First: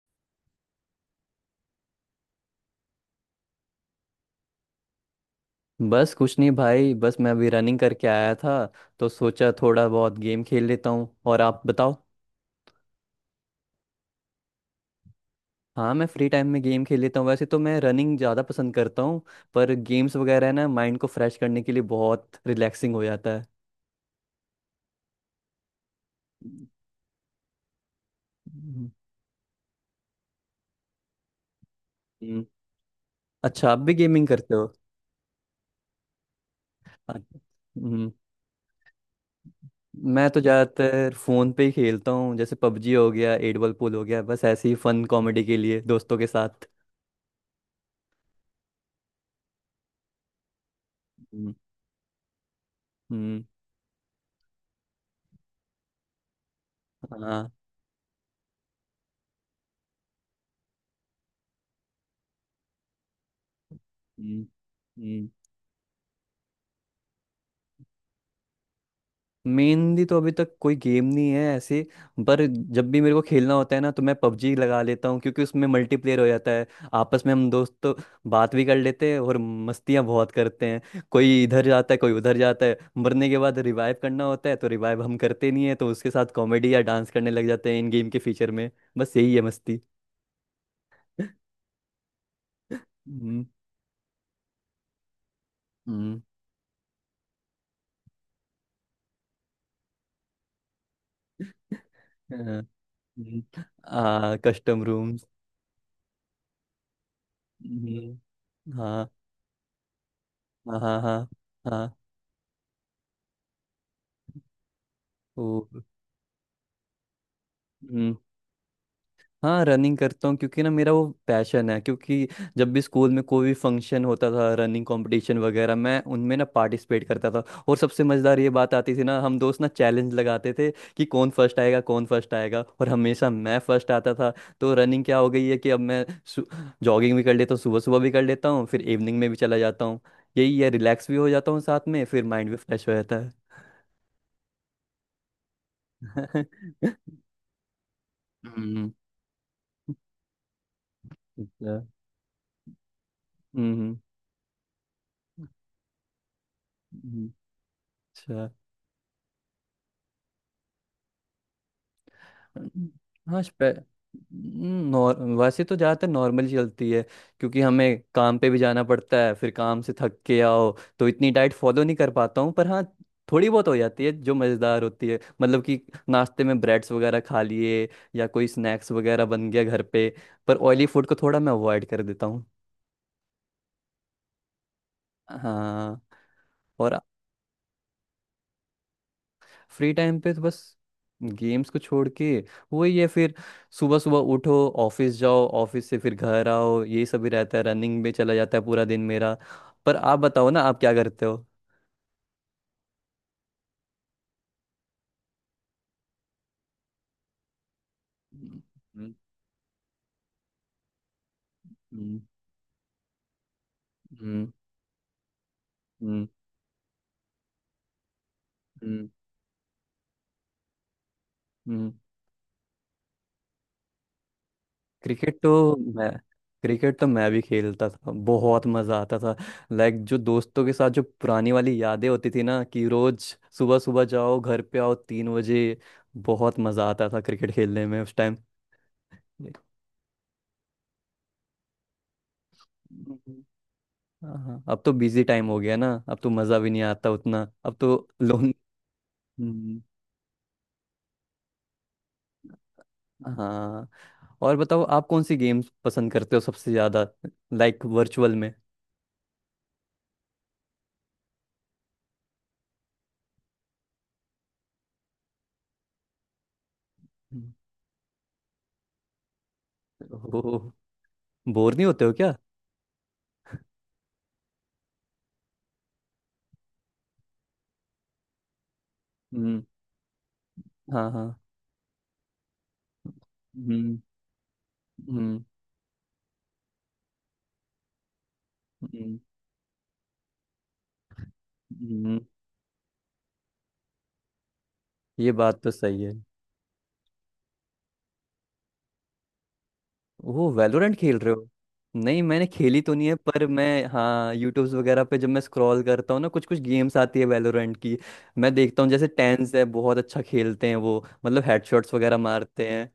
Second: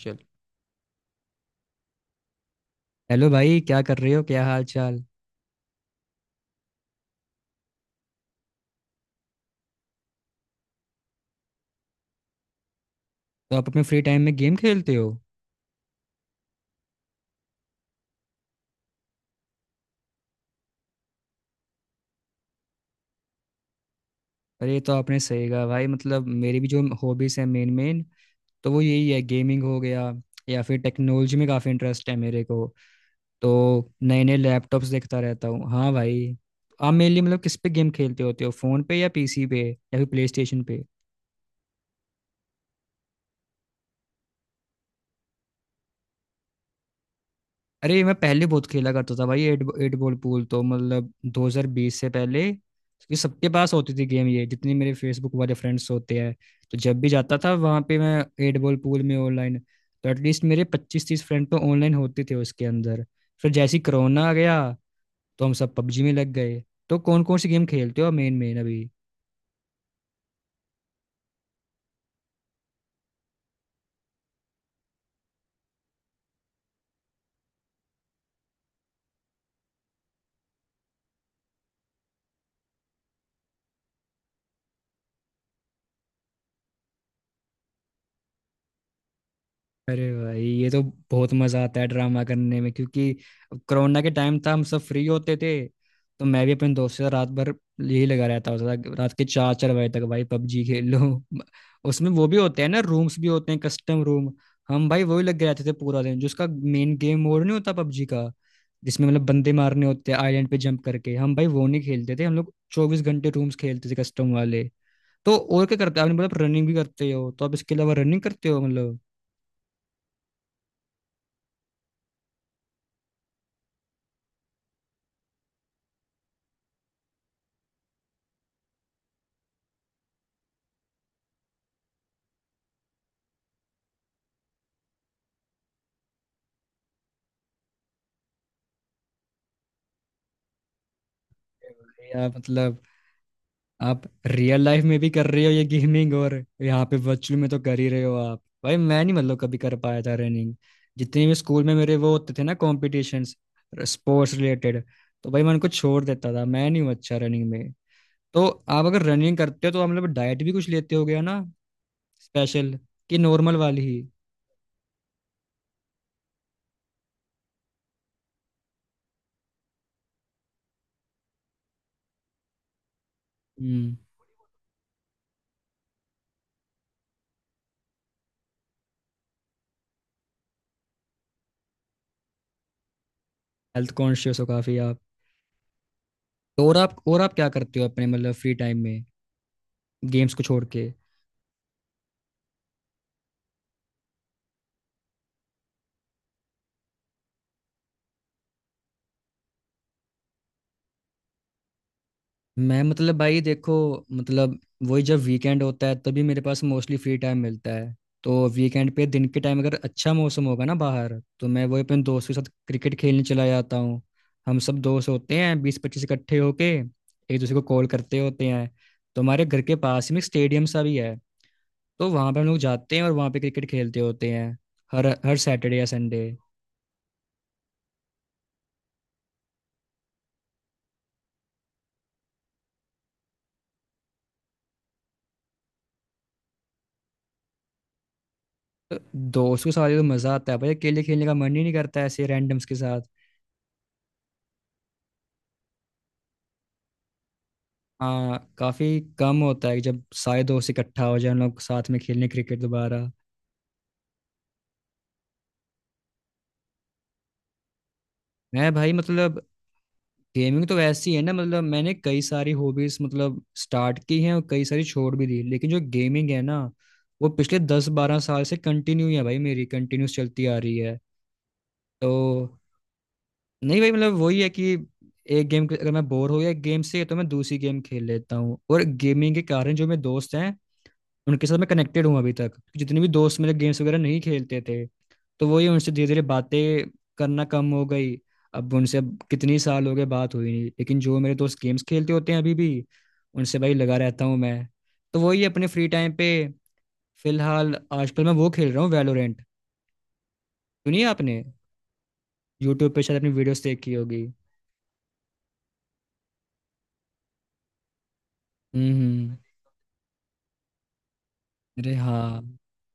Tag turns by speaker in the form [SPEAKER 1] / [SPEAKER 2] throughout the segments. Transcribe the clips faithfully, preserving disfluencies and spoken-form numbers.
[SPEAKER 1] चल, हेलो भाई। क्या कर रहे हो, क्या हाल चाल।
[SPEAKER 2] बस कुछ नहीं भाई। बस मैं अभी रनिंग करके आया था तो सोचा थोड़ा बहुत गेम खेल लेता हूँ। और आप बताओ।
[SPEAKER 1] तो आप अपने फ्री टाइम में गेम खेलते हो?
[SPEAKER 2] हाँ मैं फ्री टाइम में गेम खेल लेता हूँ। वैसे तो मैं रनिंग ज़्यादा पसंद करता हूँ पर गेम्स वगैरह ना माइंड को फ्रेश करने के लिए बहुत रिलैक्सिंग हो जाता है।
[SPEAKER 1] अरे ये तो आपने सही कहा भाई, मतलब मेरी भी जो हॉबीज है मेन मेन, तो वो
[SPEAKER 2] हम्म,
[SPEAKER 1] यही है, गेमिंग हो गया, या फिर टेक्नोलॉजी में काफ़ी इंटरेस्ट है मेरे
[SPEAKER 2] हम्म।
[SPEAKER 1] को। तो
[SPEAKER 2] अच्छा आप भी
[SPEAKER 1] नए
[SPEAKER 2] गेमिंग
[SPEAKER 1] नए
[SPEAKER 2] करते हो।
[SPEAKER 1] लैपटॉप्स देखता रहता हूँ, हाँ भाई। आप मेनली
[SPEAKER 2] अच्छा,
[SPEAKER 1] मतलब किस पे गेम
[SPEAKER 2] हम्म,
[SPEAKER 1] खेलते होते हो, फ़ोन पे या पीसी पे या फिर
[SPEAKER 2] मैं
[SPEAKER 1] प्ले
[SPEAKER 2] तो
[SPEAKER 1] स्टेशन पे?
[SPEAKER 2] ज़्यादातर फ़ोन पे ही खेलता हूँ जैसे पबजी हो गया एट बॉल पूल हो गया बस ऐसे ही फन कॉमेडी के लिए दोस्तों के साथ।
[SPEAKER 1] अरे, मैं पहले बहुत खेला करता था भाई। एट एट बॉल पूल तो मतलब
[SPEAKER 2] हम्म
[SPEAKER 1] दो हज़ार बीस से पहले ये
[SPEAKER 2] हम्म,
[SPEAKER 1] सबके पास होती थी गेम, ये जितने मेरे फेसबुक वाले फ्रेंड्स होते हैं, तो जब भी जाता
[SPEAKER 2] हाँ
[SPEAKER 1] था वहाँ पे मैं एट बॉल पूल में ऑनलाइन, तो एटलीस्ट मेरे पच्चीस तीस फ्रेंड तो ऑनलाइन होते थे उसके अंदर। फिर जैसे ही कोरोना आ
[SPEAKER 2] हम्म
[SPEAKER 1] गया
[SPEAKER 2] हम्म।
[SPEAKER 1] तो हम सब पबजी में लग गए। तो कौन कौन सी गेम खेलते हो मेन मेन अभी?
[SPEAKER 2] मेनली तो अभी तक कोई गेम नहीं है ऐसे पर जब भी मेरे को खेलना होता है ना तो मैं पबजी लगा लेता हूँ क्योंकि उसमें मल्टीप्लेयर हो जाता है। आपस में हम दोस्त तो बात भी कर लेते हैं और मस्तियाँ बहुत करते हैं। कोई इधर जाता है कोई उधर जाता है मरने के बाद रिवाइव करना होता है तो रिवाइव हम करते नहीं है तो उसके साथ कॉमेडी या डांस करने लग जाते हैं इन गेम के फीचर में। बस यही है मस्ती।
[SPEAKER 1] अरे भाई ये तो बहुत मजा आता है ड्रामा करने में, क्योंकि
[SPEAKER 2] हम्म
[SPEAKER 1] कोरोना के टाइम था हम सब फ्री होते थे।
[SPEAKER 2] हम्म
[SPEAKER 1] तो मैं भी अपने दोस्त के साथ रात भर यही लगा रहता होता था, रात के चार चार बजे तक भाई पबजी खेल लो। उसमें वो भी
[SPEAKER 2] हाँ,
[SPEAKER 1] होते हैं ना, रूम्स भी
[SPEAKER 2] हम्म,
[SPEAKER 1] होते हैं, कस्टम रूम।
[SPEAKER 2] आ कस्टम
[SPEAKER 1] हम भाई वही
[SPEAKER 2] रूम्स।
[SPEAKER 1] लग गए रहते थे पूरा दिन, जिसका मेन गेम मोड नहीं होता पबजी का,
[SPEAKER 2] हम्म
[SPEAKER 1] जिसमें
[SPEAKER 2] हाँ
[SPEAKER 1] मतलब बंदे मारने होते हैं आइलैंड पे
[SPEAKER 2] हाँ
[SPEAKER 1] जंप
[SPEAKER 2] हाँ हाँ
[SPEAKER 1] करके, हम भाई वो नहीं
[SPEAKER 2] हाँ,
[SPEAKER 1] खेलते थे, हम लोग चौबीस घंटे रूम्स खेलते थे, कस्टम वाले। तो
[SPEAKER 2] ओ।
[SPEAKER 1] और क्या करते हो आपने, मतलब रनिंग भी करते हो तो आप इसके अलावा रनिंग करते हो मतलब?
[SPEAKER 2] हाँ रनिंग करता हूँ क्योंकि ना मेरा वो पैशन है क्योंकि जब भी स्कूल में कोई भी फंक्शन होता था रनिंग कंपटीशन वगैरह मैं उनमें ना पार्टिसिपेट करता था। और सबसे मज़ेदार ये बात आती थी ना हम दोस्त ना चैलेंज लगाते थे कि कौन फर्स्ट आएगा कौन फर्स्ट आएगा। और हमेशा मैं फर्स्ट आता था तो रनिंग क्या हो गई है कि अब मैं जॉगिंग भी कर लेता हूँ। सुबह सुबह भी कर लेता हूँ फिर इवनिंग में भी चला जाता हूँ। यही है रिलैक्स भी हो जाता हूँ साथ में फिर
[SPEAKER 1] या
[SPEAKER 2] माइंड भी
[SPEAKER 1] मतलब
[SPEAKER 2] फ्रेश हो जाता है।
[SPEAKER 1] आप रियल लाइफ में भी कर रहे हो ये गेमिंग, और यहाँ पे वर्चुअल में तो कर ही रहे हो आप भाई।
[SPEAKER 2] हम्म
[SPEAKER 1] मैं नहीं मतलब कभी कर पाया था रनिंग। जितने भी स्कूल में
[SPEAKER 2] अच्छा
[SPEAKER 1] मेरे वो होते थे ना कॉम्पिटिशन्स,
[SPEAKER 2] हम्म
[SPEAKER 1] स्पोर्ट्स रिलेटेड, तो भाई मैं उनको छोड़ देता था, मैं नहीं हूँ अच्छा
[SPEAKER 2] हम्म,
[SPEAKER 1] रनिंग में। तो
[SPEAKER 2] अच्छा।
[SPEAKER 1] आप अगर रनिंग करते हो तो आप मतलब डाइट भी कुछ लेते हो गया ना, स्पेशल
[SPEAKER 2] हम्म,
[SPEAKER 1] कि
[SPEAKER 2] हाँ
[SPEAKER 1] नॉर्मल
[SPEAKER 2] स्पे
[SPEAKER 1] वाली ही?
[SPEAKER 2] नॉर वैसे तो ज़्यादातर नॉर्मल चलती है क्योंकि हमें काम पे भी जाना पड़ता है फिर काम से थक के आओ तो इतनी डाइट फॉलो नहीं कर पाता हूँ। पर हाँ थोड़ी बहुत हो
[SPEAKER 1] हम्म
[SPEAKER 2] जाती है जो मज़ेदार होती है मतलब कि नाश्ते में ब्रेड्स वगैरह खा लिए या कोई स्नैक्स वगैरह बन गया घर पे। पर ऑयली फूड को थोड़ा मैं अवॉइड कर देता हूँ।
[SPEAKER 1] हेल्थ कॉन्शियस हो काफी आप।
[SPEAKER 2] हाँ।
[SPEAKER 1] तो और
[SPEAKER 2] और
[SPEAKER 1] आप और आप क्या करते हो अपने मतलब फ्री टाइम में,
[SPEAKER 2] फ्री टाइम पे
[SPEAKER 1] गेम्स
[SPEAKER 2] तो
[SPEAKER 1] को
[SPEAKER 2] बस
[SPEAKER 1] छोड़ के?
[SPEAKER 2] गेम्स को छोड़ के वही है। फिर सुबह सुबह उठो ऑफिस जाओ ऑफिस से फिर घर आओ ये सब ही रहता है। रनिंग में चला जाता है पूरा दिन मेरा। पर आप बताओ ना आप क्या करते हो।
[SPEAKER 1] मैं मतलब भाई देखो, मतलब वही जब वीकेंड होता है तभी मेरे पास मोस्टली फ्री टाइम मिलता है। तो वीकेंड पे
[SPEAKER 2] हम्म
[SPEAKER 1] दिन के टाइम अगर अच्छा मौसम होगा ना बाहर, तो मैं वही अपने
[SPEAKER 2] हम्म
[SPEAKER 1] दोस्तों के साथ क्रिकेट खेलने चला जाता हूँ।
[SPEAKER 2] हम्म
[SPEAKER 1] हम सब दोस्त होते हैं बीस पच्चीस,
[SPEAKER 2] हम्म
[SPEAKER 1] इकट्ठे होके एक दूसरे को कॉल करते होते हैं।
[SPEAKER 2] हम्म,
[SPEAKER 1] तो हमारे घर के पास में स्टेडियम सा भी है।
[SPEAKER 2] हम्म।
[SPEAKER 1] तो वहाँ पर हम लोग जाते हैं और वहाँ पे क्रिकेट खेलते होते हैं, हर हर
[SPEAKER 2] क्रिकेट तो
[SPEAKER 1] सैटरडे या
[SPEAKER 2] मैं
[SPEAKER 1] संडे।
[SPEAKER 2] क्रिकेट तो मैं भी खेलता था। बहुत मज़ा आता था। लाइक जो दोस्तों के साथ जो पुरानी वाली यादें होती थी ना कि रोज सुबह सुबह जाओ घर पे आओ तीन बजे। बहुत मज़ा आता था क्रिकेट खेलने में उस टाइम।
[SPEAKER 1] तो दोस्तों के साथ तो मज़ा आता है भाई, अकेले खेलने का मन ही नहीं करता ऐसे रैंडम्स के साथ।
[SPEAKER 2] हम्म। हाँ हाँ, अब तो बिजी टाइम हो गया ना। अब तो मज़ा भी नहीं आता उतना अब तो
[SPEAKER 1] हाँ,
[SPEAKER 2] लोन।
[SPEAKER 1] काफी कम होता है
[SPEAKER 2] हम्म,
[SPEAKER 1] जब सारे दोस्त इकट्ठा हो जाए हम लोग साथ में खेलने क्रिकेट दोबारा।
[SPEAKER 2] हाँ। और बताओ आप कौन सी गेम्स पसंद करते हो सबसे ज़्यादा। लाइक वर्चुअल में।
[SPEAKER 1] मैं भाई मतलब गेमिंग तो वैसी है ना, मतलब मैंने कई सारी हॉबीज मतलब स्टार्ट की हैं और कई सारी छोड़ भी दी, लेकिन जो गेमिंग है ना वो पिछले दस बारह साल से कंटिन्यू है भाई, मेरी कंटिन्यूस चलती आ
[SPEAKER 2] ओह
[SPEAKER 1] रही है।
[SPEAKER 2] बोर नहीं होते हो क्या।
[SPEAKER 1] तो नहीं भाई, मतलब वही है कि एक गेम अगर मैं बोर हो गया एक गेम से, तो मैं दूसरी गेम खेल लेता हूँ। और गेमिंग के
[SPEAKER 2] हम्म
[SPEAKER 1] कारण जो मेरे दोस्त हैं
[SPEAKER 2] हाँ हाँ
[SPEAKER 1] उनके साथ मैं कनेक्टेड हूँ अभी तक। जितने भी दोस्त मेरे गेम्स
[SPEAKER 2] हम्म
[SPEAKER 1] वगैरह नहीं खेलते थे,
[SPEAKER 2] हम्म
[SPEAKER 1] तो वही उनसे धीरे धीरे बातें करना कम हो गई। अब उनसे
[SPEAKER 2] हम्म
[SPEAKER 1] अब कितनी साल हो गए बात हुई नहीं, लेकिन जो मेरे दोस्त गेम्स खेलते
[SPEAKER 2] हम्म,
[SPEAKER 1] होते हैं अभी भी उनसे भाई लगा रहता हूँ मैं। तो
[SPEAKER 2] ये
[SPEAKER 1] वही
[SPEAKER 2] बात
[SPEAKER 1] अपने
[SPEAKER 2] तो
[SPEAKER 1] फ्री
[SPEAKER 2] सही है।
[SPEAKER 1] टाइम पे फिलहाल आजकल मैं वो खेल रहा हूँ, वैलोरेंट।
[SPEAKER 2] वो वैलोरेंट
[SPEAKER 1] सुनिए,
[SPEAKER 2] खेल रहे
[SPEAKER 1] आपने
[SPEAKER 2] हो। नहीं मैंने खेली तो
[SPEAKER 1] यूट्यूब पे
[SPEAKER 2] नहीं है
[SPEAKER 1] शायद अपनी
[SPEAKER 2] पर
[SPEAKER 1] वीडियोस
[SPEAKER 2] मैं
[SPEAKER 1] देखी होगी।
[SPEAKER 2] हाँ यूट्यूब्स वगैरह पे जब मैं स्क्रॉल करता हूँ ना कुछ कुछ गेम्स आती है वैलोरेंट की। मैं देखता हूँ
[SPEAKER 1] हम्म,
[SPEAKER 2] जैसे
[SPEAKER 1] हम्म,
[SPEAKER 2] टेंस है बहुत अच्छा खेलते हैं वो। मतलब हेडशॉट्स
[SPEAKER 1] अरे
[SPEAKER 2] वगैरह
[SPEAKER 1] हाँ।
[SPEAKER 2] मारते हैं।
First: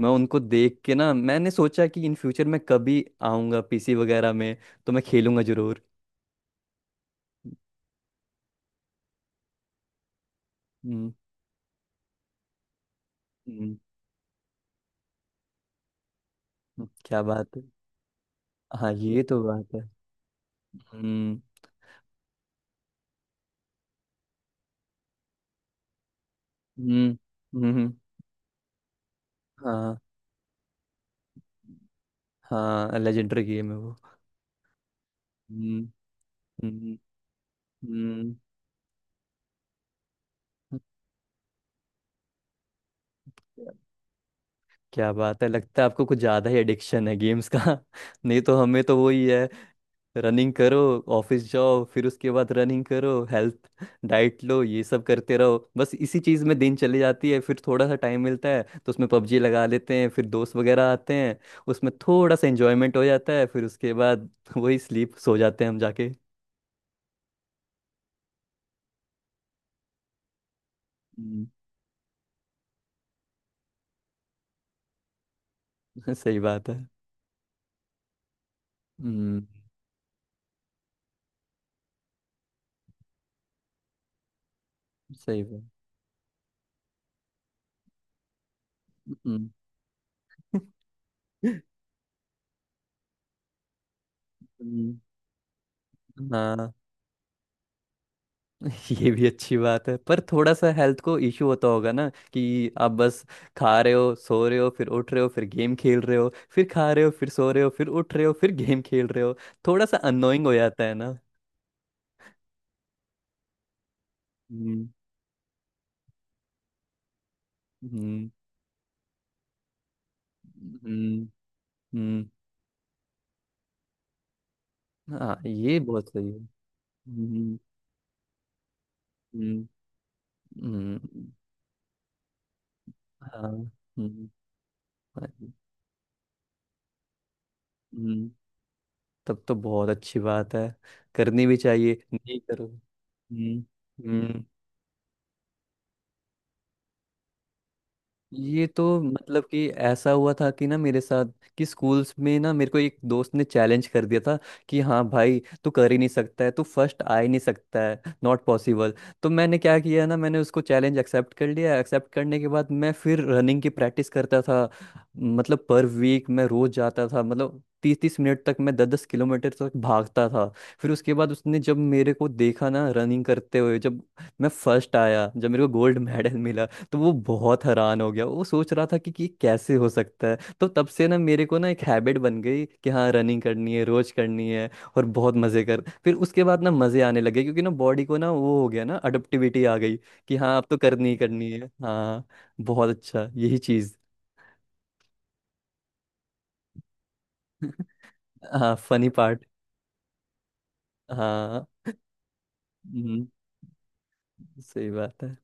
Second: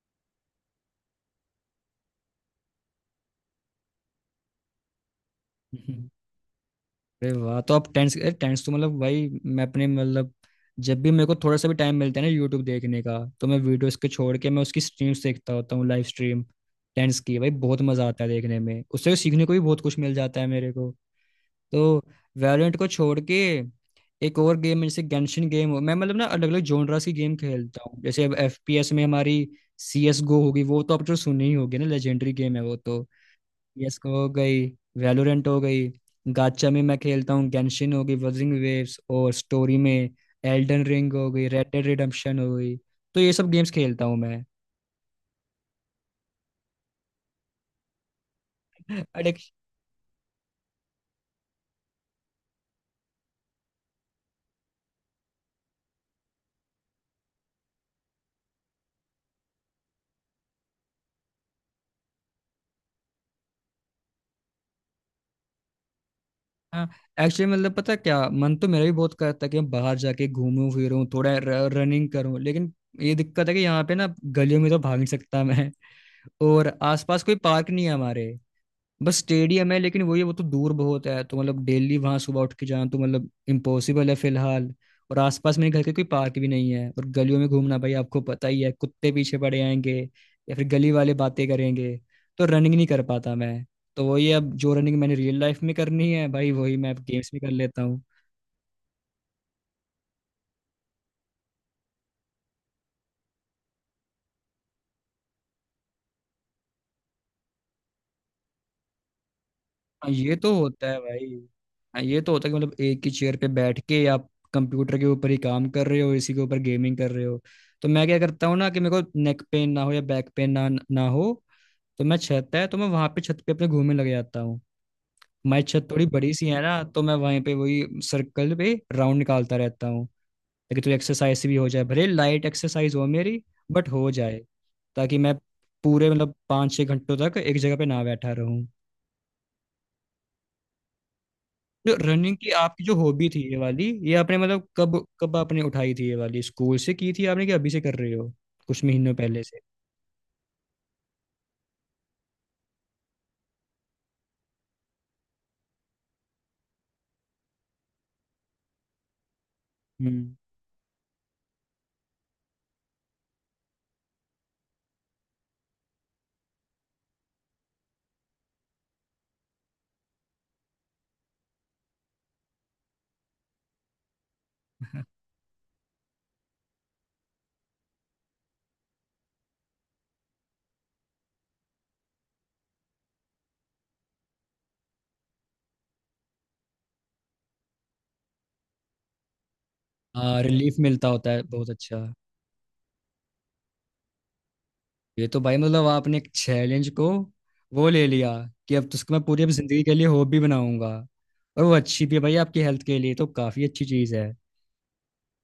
[SPEAKER 2] मैं उनको देख के ना मैंने सोचा कि इन फ्यूचर मैं कभी आऊँगा पीसी वगैरह में तो मैं खेलूंगा जरूर।
[SPEAKER 1] अरे वाह, तो आप टेंस। अरे टेंस तो मतलब भाई मैं अपने मतलब जब भी
[SPEAKER 2] हम्म
[SPEAKER 1] मेरे को थोड़ा सा भी टाइम मिलता है ना यूट्यूब देखने का, तो मैं
[SPEAKER 2] हम्म,
[SPEAKER 1] वीडियोस के छोड़ के मैं उसकी स्ट्रीम्स देखता होता हूँ, लाइव स्ट्रीम।
[SPEAKER 2] हम्म,
[SPEAKER 1] टेंस
[SPEAKER 2] क्या
[SPEAKER 1] की भाई
[SPEAKER 2] बात है।
[SPEAKER 1] बहुत मजा आता है देखने में,
[SPEAKER 2] हाँ
[SPEAKER 1] उससे
[SPEAKER 2] ये तो
[SPEAKER 1] सीखने को भी
[SPEAKER 2] बात है।
[SPEAKER 1] बहुत कुछ मिल जाता है मेरे को।
[SPEAKER 2] हम्म
[SPEAKER 1] तो वैलोरेंट को छोड़ के एक और गेम है, जैसे गेंशिन गेम हो। मैं मतलब ना अलग अलग जोनरास
[SPEAKER 2] हम्म
[SPEAKER 1] की गेम
[SPEAKER 2] हम्म
[SPEAKER 1] खेलता
[SPEAKER 2] हम्म,
[SPEAKER 1] हूँ। जैसे अब एफपीएस में हमारी
[SPEAKER 2] हाँ।
[SPEAKER 1] सी एस गो होगी, वो तो आप तो सुनी ही होगी ना, लेजेंडरी गेम है वो
[SPEAKER 2] हाँ
[SPEAKER 1] तो।
[SPEAKER 2] लेजेंडरी गेम है वो।
[SPEAKER 1] सी एस:GO हो गई, वैलोरेंट हो
[SPEAKER 2] हम्म
[SPEAKER 1] गई। गाचा में
[SPEAKER 2] हम्म,
[SPEAKER 1] मैं खेलता हूँ गेंशिन हो गई,
[SPEAKER 2] हम्म
[SPEAKER 1] वजिंग वेव्स। और स्टोरी में एल्डन रिंग हो गई, रेड डेड रिडेम्पशन हो गई। तो ये सब गेम्स खेलता हूँ मैं।
[SPEAKER 2] क्या बात है लगता है आपको कुछ ज्यादा ही एडिक्शन है गेम्स का। नहीं तो हमें तो वही है
[SPEAKER 1] एडिक्शन?
[SPEAKER 2] रनिंग करो ऑफिस जाओ फिर उसके बाद रनिंग करो हेल्थ डाइट लो ये सब करते रहो। बस इसी चीज में दिन चली जाती है फिर थोड़ा सा टाइम मिलता है तो उसमें पबजी लगा लेते हैं फिर दोस्त वगैरह आते हैं। उसमें थोड़ा सा एंजॉयमेंट हो जाता है फिर उसके बाद वही स्लीप सो जाते हैं हम जाके।
[SPEAKER 1] हाँ, एक्चुअली मतलब पता है क्या, मन तो मेरा भी बहुत करता है कि मैं बाहर जाके घूमूं फिरूं थोड़ा,
[SPEAKER 2] हम्म,
[SPEAKER 1] रनिंग करूं, लेकिन ये दिक्कत है कि यहाँ पे ना गलियों में तो भाग नहीं सकता मैं।
[SPEAKER 2] सही बात
[SPEAKER 1] और
[SPEAKER 2] है।
[SPEAKER 1] आसपास कोई पार्क नहीं है हमारे, बस
[SPEAKER 2] हम्म
[SPEAKER 1] स्टेडियम है लेकिन वही है, वो तो दूर बहुत है तो मतलब डेली वहां सुबह उठ के जाना तो मतलब इम्पॉसिबल है फिलहाल। और
[SPEAKER 2] सही
[SPEAKER 1] आसपास
[SPEAKER 2] बात
[SPEAKER 1] मेरे घर के कोई पार्क भी नहीं है, और गलियों में घूमना भाई आपको पता ही है, कुत्ते पीछे
[SPEAKER 2] हम्म।
[SPEAKER 1] पड़े आएंगे या फिर गली वाले बातें करेंगे, तो रनिंग नहीं कर पाता मैं। तो वही अब जो
[SPEAKER 2] हम्म,
[SPEAKER 1] रनिंग मैंने रियल लाइफ में करनी है भाई
[SPEAKER 2] हाँ।
[SPEAKER 1] वही मैं अब गेम्स में कर लेता हूँ।
[SPEAKER 2] ये भी अच्छी बात है पर थोड़ा सा हेल्थ को इश्यू होता होगा ना कि आप बस खा रहे हो सो रहे हो फिर उठ रहे हो फिर गेम खेल रहे हो फिर खा रहे हो फिर सो रहे हो फिर उठ रहे हो फिर गेम खेल रहे हो। थोड़ा सा
[SPEAKER 1] हाँ, ये
[SPEAKER 2] अननोइंग हो
[SPEAKER 1] तो
[SPEAKER 2] जाता
[SPEAKER 1] होता
[SPEAKER 2] है
[SPEAKER 1] है
[SPEAKER 2] ना।
[SPEAKER 1] भाई। हाँ, ये तो होता है कि मतलब एक ही चेयर पे बैठ के आप
[SPEAKER 2] हम्म
[SPEAKER 1] कंप्यूटर के ऊपर ही काम कर रहे हो, इसी के ऊपर गेमिंग कर रहे हो। तो मैं क्या
[SPEAKER 2] हम्म
[SPEAKER 1] करता हूँ ना, कि मेरे को नेक पेन ना हो या बैक पेन ना ना हो,
[SPEAKER 2] हम्म
[SPEAKER 1] तो मैं
[SPEAKER 2] हम्म।
[SPEAKER 1] छत है तो मैं वहां पे छत पे अपने घूमने लग जाता हूँ।
[SPEAKER 2] हाँ
[SPEAKER 1] हमारी
[SPEAKER 2] ये
[SPEAKER 1] छत थोड़ी
[SPEAKER 2] बहुत सही
[SPEAKER 1] बड़ी
[SPEAKER 2] है।
[SPEAKER 1] सी है ना, तो मैं वहीं पे
[SPEAKER 2] हम्म
[SPEAKER 1] वही सर्कल पे राउंड निकालता
[SPEAKER 2] हम्म
[SPEAKER 1] रहता हूँ, ताकि थोड़ी
[SPEAKER 2] हम्म,
[SPEAKER 1] एक्सरसाइज भी हो जाए, भले लाइट एक्सरसाइज हो मेरी
[SPEAKER 2] हाँ
[SPEAKER 1] बट हो
[SPEAKER 2] हम्म
[SPEAKER 1] जाए, ताकि मैं
[SPEAKER 2] हाँ,
[SPEAKER 1] पूरे मतलब पाँच छः घंटों तक एक जगह पे ना
[SPEAKER 2] हम्म।
[SPEAKER 1] बैठा रहूं।
[SPEAKER 2] तब तो बहुत अच्छी बात है। करनी भी चाहिए
[SPEAKER 1] तो रनिंग
[SPEAKER 2] नहीं
[SPEAKER 1] की
[SPEAKER 2] करो।
[SPEAKER 1] आपकी जो हॉबी थी ये
[SPEAKER 2] हम्म।
[SPEAKER 1] वाली, ये आपने
[SPEAKER 2] हम्म।
[SPEAKER 1] मतलब कब कब आपने उठाई थी ये वाली, स्कूल से की थी आपने कि अभी से कर रहे हो
[SPEAKER 2] ये
[SPEAKER 1] कुछ
[SPEAKER 2] तो
[SPEAKER 1] महीनों पहले
[SPEAKER 2] मतलब
[SPEAKER 1] से?
[SPEAKER 2] कि ऐसा हुआ था कि ना मेरे साथ कि स्कूल्स में ना मेरे को एक दोस्त ने चैलेंज कर दिया था कि हाँ भाई तू कर ही नहीं सकता है तू फर्स्ट आ ही नहीं सकता है नॉट पॉसिबल। तो मैंने क्या किया ना
[SPEAKER 1] हम्म।
[SPEAKER 2] मैंने उसको चैलेंज एक्सेप्ट कर लिया। एक्सेप्ट करने के बाद मैं फिर रनिंग की प्रैक्टिस करता था मतलब पर वीक मैं रोज जाता था। मतलब तीस तीस मिनट तक मैं दस दस किलोमीटर तक भागता था। फिर उसके बाद उसने जब मेरे को देखा ना रनिंग करते हुए जब मैं फर्स्ट आया जब मेरे को गोल्ड मेडल मिला तो वो बहुत हैरान हो गया। वो सोच रहा था कि, कि ये कैसे हो सकता है। तो तब से ना मेरे को ना एक हैबिट बन गई कि हाँ रनिंग करनी है रोज करनी है। और बहुत मजे कर फिर उसके बाद ना मजे आने लगे क्योंकि ना बॉडी को ना वो हो गया ना अडप्टिविटी आ गई कि
[SPEAKER 1] हाँ,
[SPEAKER 2] हाँ अब
[SPEAKER 1] रिलीफ
[SPEAKER 2] तो करनी
[SPEAKER 1] मिलता
[SPEAKER 2] ही
[SPEAKER 1] होता है
[SPEAKER 2] करनी है।
[SPEAKER 1] बहुत अच्छा।
[SPEAKER 2] हाँ बहुत अच्छा यही चीज।
[SPEAKER 1] ये तो भाई मतलब आपने एक चैलेंज को वो ले लिया,
[SPEAKER 2] हाँ
[SPEAKER 1] कि अब तो
[SPEAKER 2] फनी
[SPEAKER 1] उसको मैं पूरी
[SPEAKER 2] पार्ट।
[SPEAKER 1] अब जिंदगी के लिए हॉबी बनाऊंगा।
[SPEAKER 2] हाँ।
[SPEAKER 1] और वो अच्छी भी है भाई, आपकी हेल्थ के लिए
[SPEAKER 2] हम्म,
[SPEAKER 1] तो काफी अच्छी चीज है।
[SPEAKER 2] सही बात है।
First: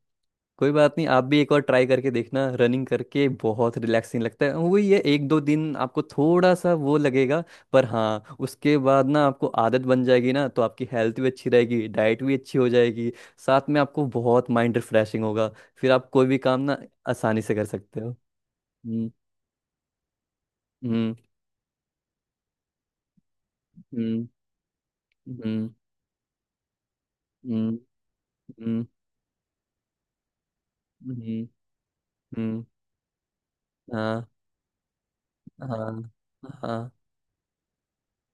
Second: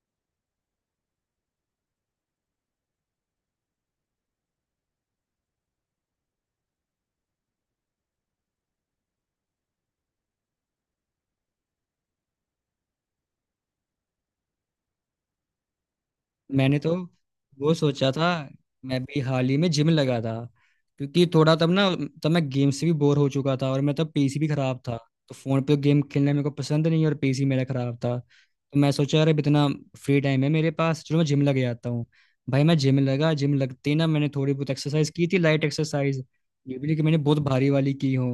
[SPEAKER 2] कोई बात नहीं आप भी एक बार ट्राई करके देखना रनिंग करके। बहुत रिलैक्सिंग लगता है वही है एक दो दिन आपको थोड़ा सा वो लगेगा। पर हाँ उसके बाद ना आपको आदत बन जाएगी ना तो आपकी हेल्थ भी अच्छी रहेगी डाइट भी अच्छी हो जाएगी। साथ में आपको बहुत माइंड रिफ्रेशिंग होगा फिर आप कोई भी काम ना
[SPEAKER 1] मैंने तो
[SPEAKER 2] आसानी से कर
[SPEAKER 1] वो
[SPEAKER 2] सकते हो।
[SPEAKER 1] सोचा था, मैं
[SPEAKER 2] हम्म
[SPEAKER 1] भी हाल ही में जिम लगा था,
[SPEAKER 2] हम्म
[SPEAKER 1] क्योंकि थोड़ा तब ना तब मैं गेम से भी बोर हो चुका था, और मैं तब
[SPEAKER 2] हम्म
[SPEAKER 1] पीसी भी खराब था। तो फोन
[SPEAKER 2] हम्म
[SPEAKER 1] पे गेम खेलना मेरे को पसंद नहीं, और पीसी मेरा
[SPEAKER 2] हम्म
[SPEAKER 1] खराब था, तो
[SPEAKER 2] हम्म
[SPEAKER 1] मैं सोचा अरे अब इतना फ्री टाइम है मेरे पास,
[SPEAKER 2] हम्म
[SPEAKER 1] चलो मैं जिम लगे आता हूँ।
[SPEAKER 2] हम्म,
[SPEAKER 1] भाई मैं जिम लगा, जिम लगते ही ना
[SPEAKER 2] हाँ
[SPEAKER 1] मैंने थोड़ी बहुत एक्सरसाइज की थी, लाइट
[SPEAKER 2] हाँ
[SPEAKER 1] एक्सरसाइज, ये भी
[SPEAKER 2] हाँ
[SPEAKER 1] नहीं कि मैंने बहुत भारी वाली की हो।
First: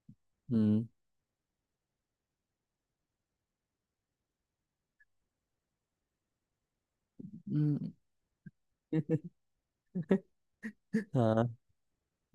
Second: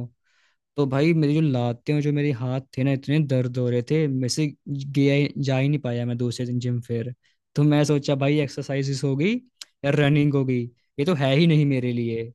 [SPEAKER 2] हम्म
[SPEAKER 1] तो भाई मेरी जो लातें और जो मेरे हाथ थे ना इतने दर्द हो रहे थे, मेरे से गया ही- जा ही नहीं पाया मैं दूसरे दिन जिम फिर। तो मैं
[SPEAKER 2] हम्म,
[SPEAKER 1] सोचा भाई एक्सरसाइजेस हो गई या रनिंग हो गई, ये तो है
[SPEAKER 2] हाँ।
[SPEAKER 1] ही नहीं मेरे लिए।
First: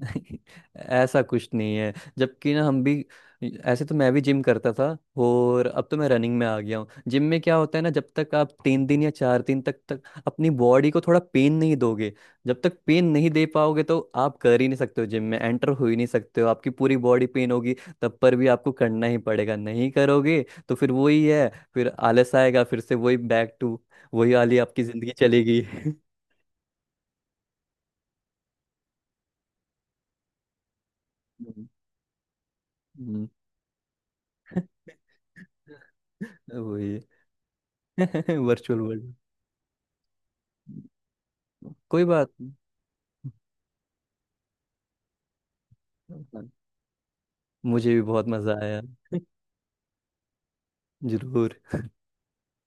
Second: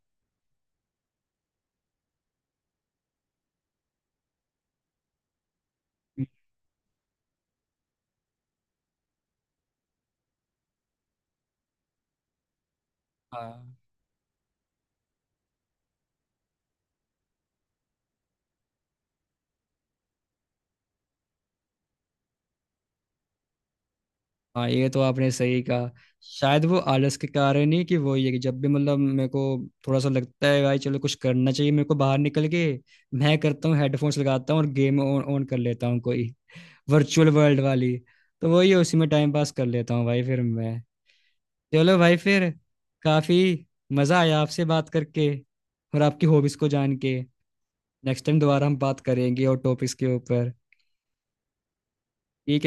[SPEAKER 2] ऐसा कुछ नहीं है जबकि ना हम भी ऐसे तो मैं भी जिम करता था। और अब तो मैं रनिंग में आ गया हूँ। जिम में क्या होता है ना जब तक आप तीन दिन या चार दिन तक तक अपनी बॉडी को थोड़ा पेन नहीं दोगे जब तक पेन नहीं दे
[SPEAKER 1] हाँ
[SPEAKER 2] पाओगे तो आप कर ही नहीं सकते हो जिम में एंटर हो ही नहीं सकते हो आपकी पूरी बॉडी पेन होगी। तब पर भी आपको करना ही पड़ेगा। नहीं करोगे तो फिर वही है फिर आलस आएगा फिर से वही बैक टू वही वाली
[SPEAKER 1] हाँ,
[SPEAKER 2] आपकी
[SPEAKER 1] ये तो
[SPEAKER 2] जिंदगी
[SPEAKER 1] आपने
[SPEAKER 2] चलेगी।
[SPEAKER 1] सही कहा। शायद वो आलस के कारण ही, कि वो ये कि जब भी मतलब मेरे को थोड़ा सा लगता है भाई चलो कुछ करना
[SPEAKER 2] हम्म,
[SPEAKER 1] चाहिए मेरे को बाहर निकल के,
[SPEAKER 2] हम्म,
[SPEAKER 1] मैं करता हूँ हेडफोन्स लगाता हूँ और गेम ऑन ऑन कर लेता हूँ, कोई
[SPEAKER 2] वही
[SPEAKER 1] वर्चुअल वर्ल्ड वाली। तो वही
[SPEAKER 2] वर्चुअल
[SPEAKER 1] उसी
[SPEAKER 2] वर्ल्ड।
[SPEAKER 1] में टाइम पास कर लेता हूँ भाई फिर मैं। चलो
[SPEAKER 2] कोई
[SPEAKER 1] भाई
[SPEAKER 2] बात
[SPEAKER 1] फिर, काफी मजा आया आपसे बात करके, और आपकी
[SPEAKER 2] नहीं।
[SPEAKER 1] हॉबीज को जान के।
[SPEAKER 2] मुझे भी
[SPEAKER 1] नेक्स्ट
[SPEAKER 2] बहुत
[SPEAKER 1] टाइम
[SPEAKER 2] मजा
[SPEAKER 1] दोबारा हम
[SPEAKER 2] आया।
[SPEAKER 1] बात करेंगे और टॉपिक्स के ऊपर,
[SPEAKER 2] जरूर।
[SPEAKER 1] ठीक है?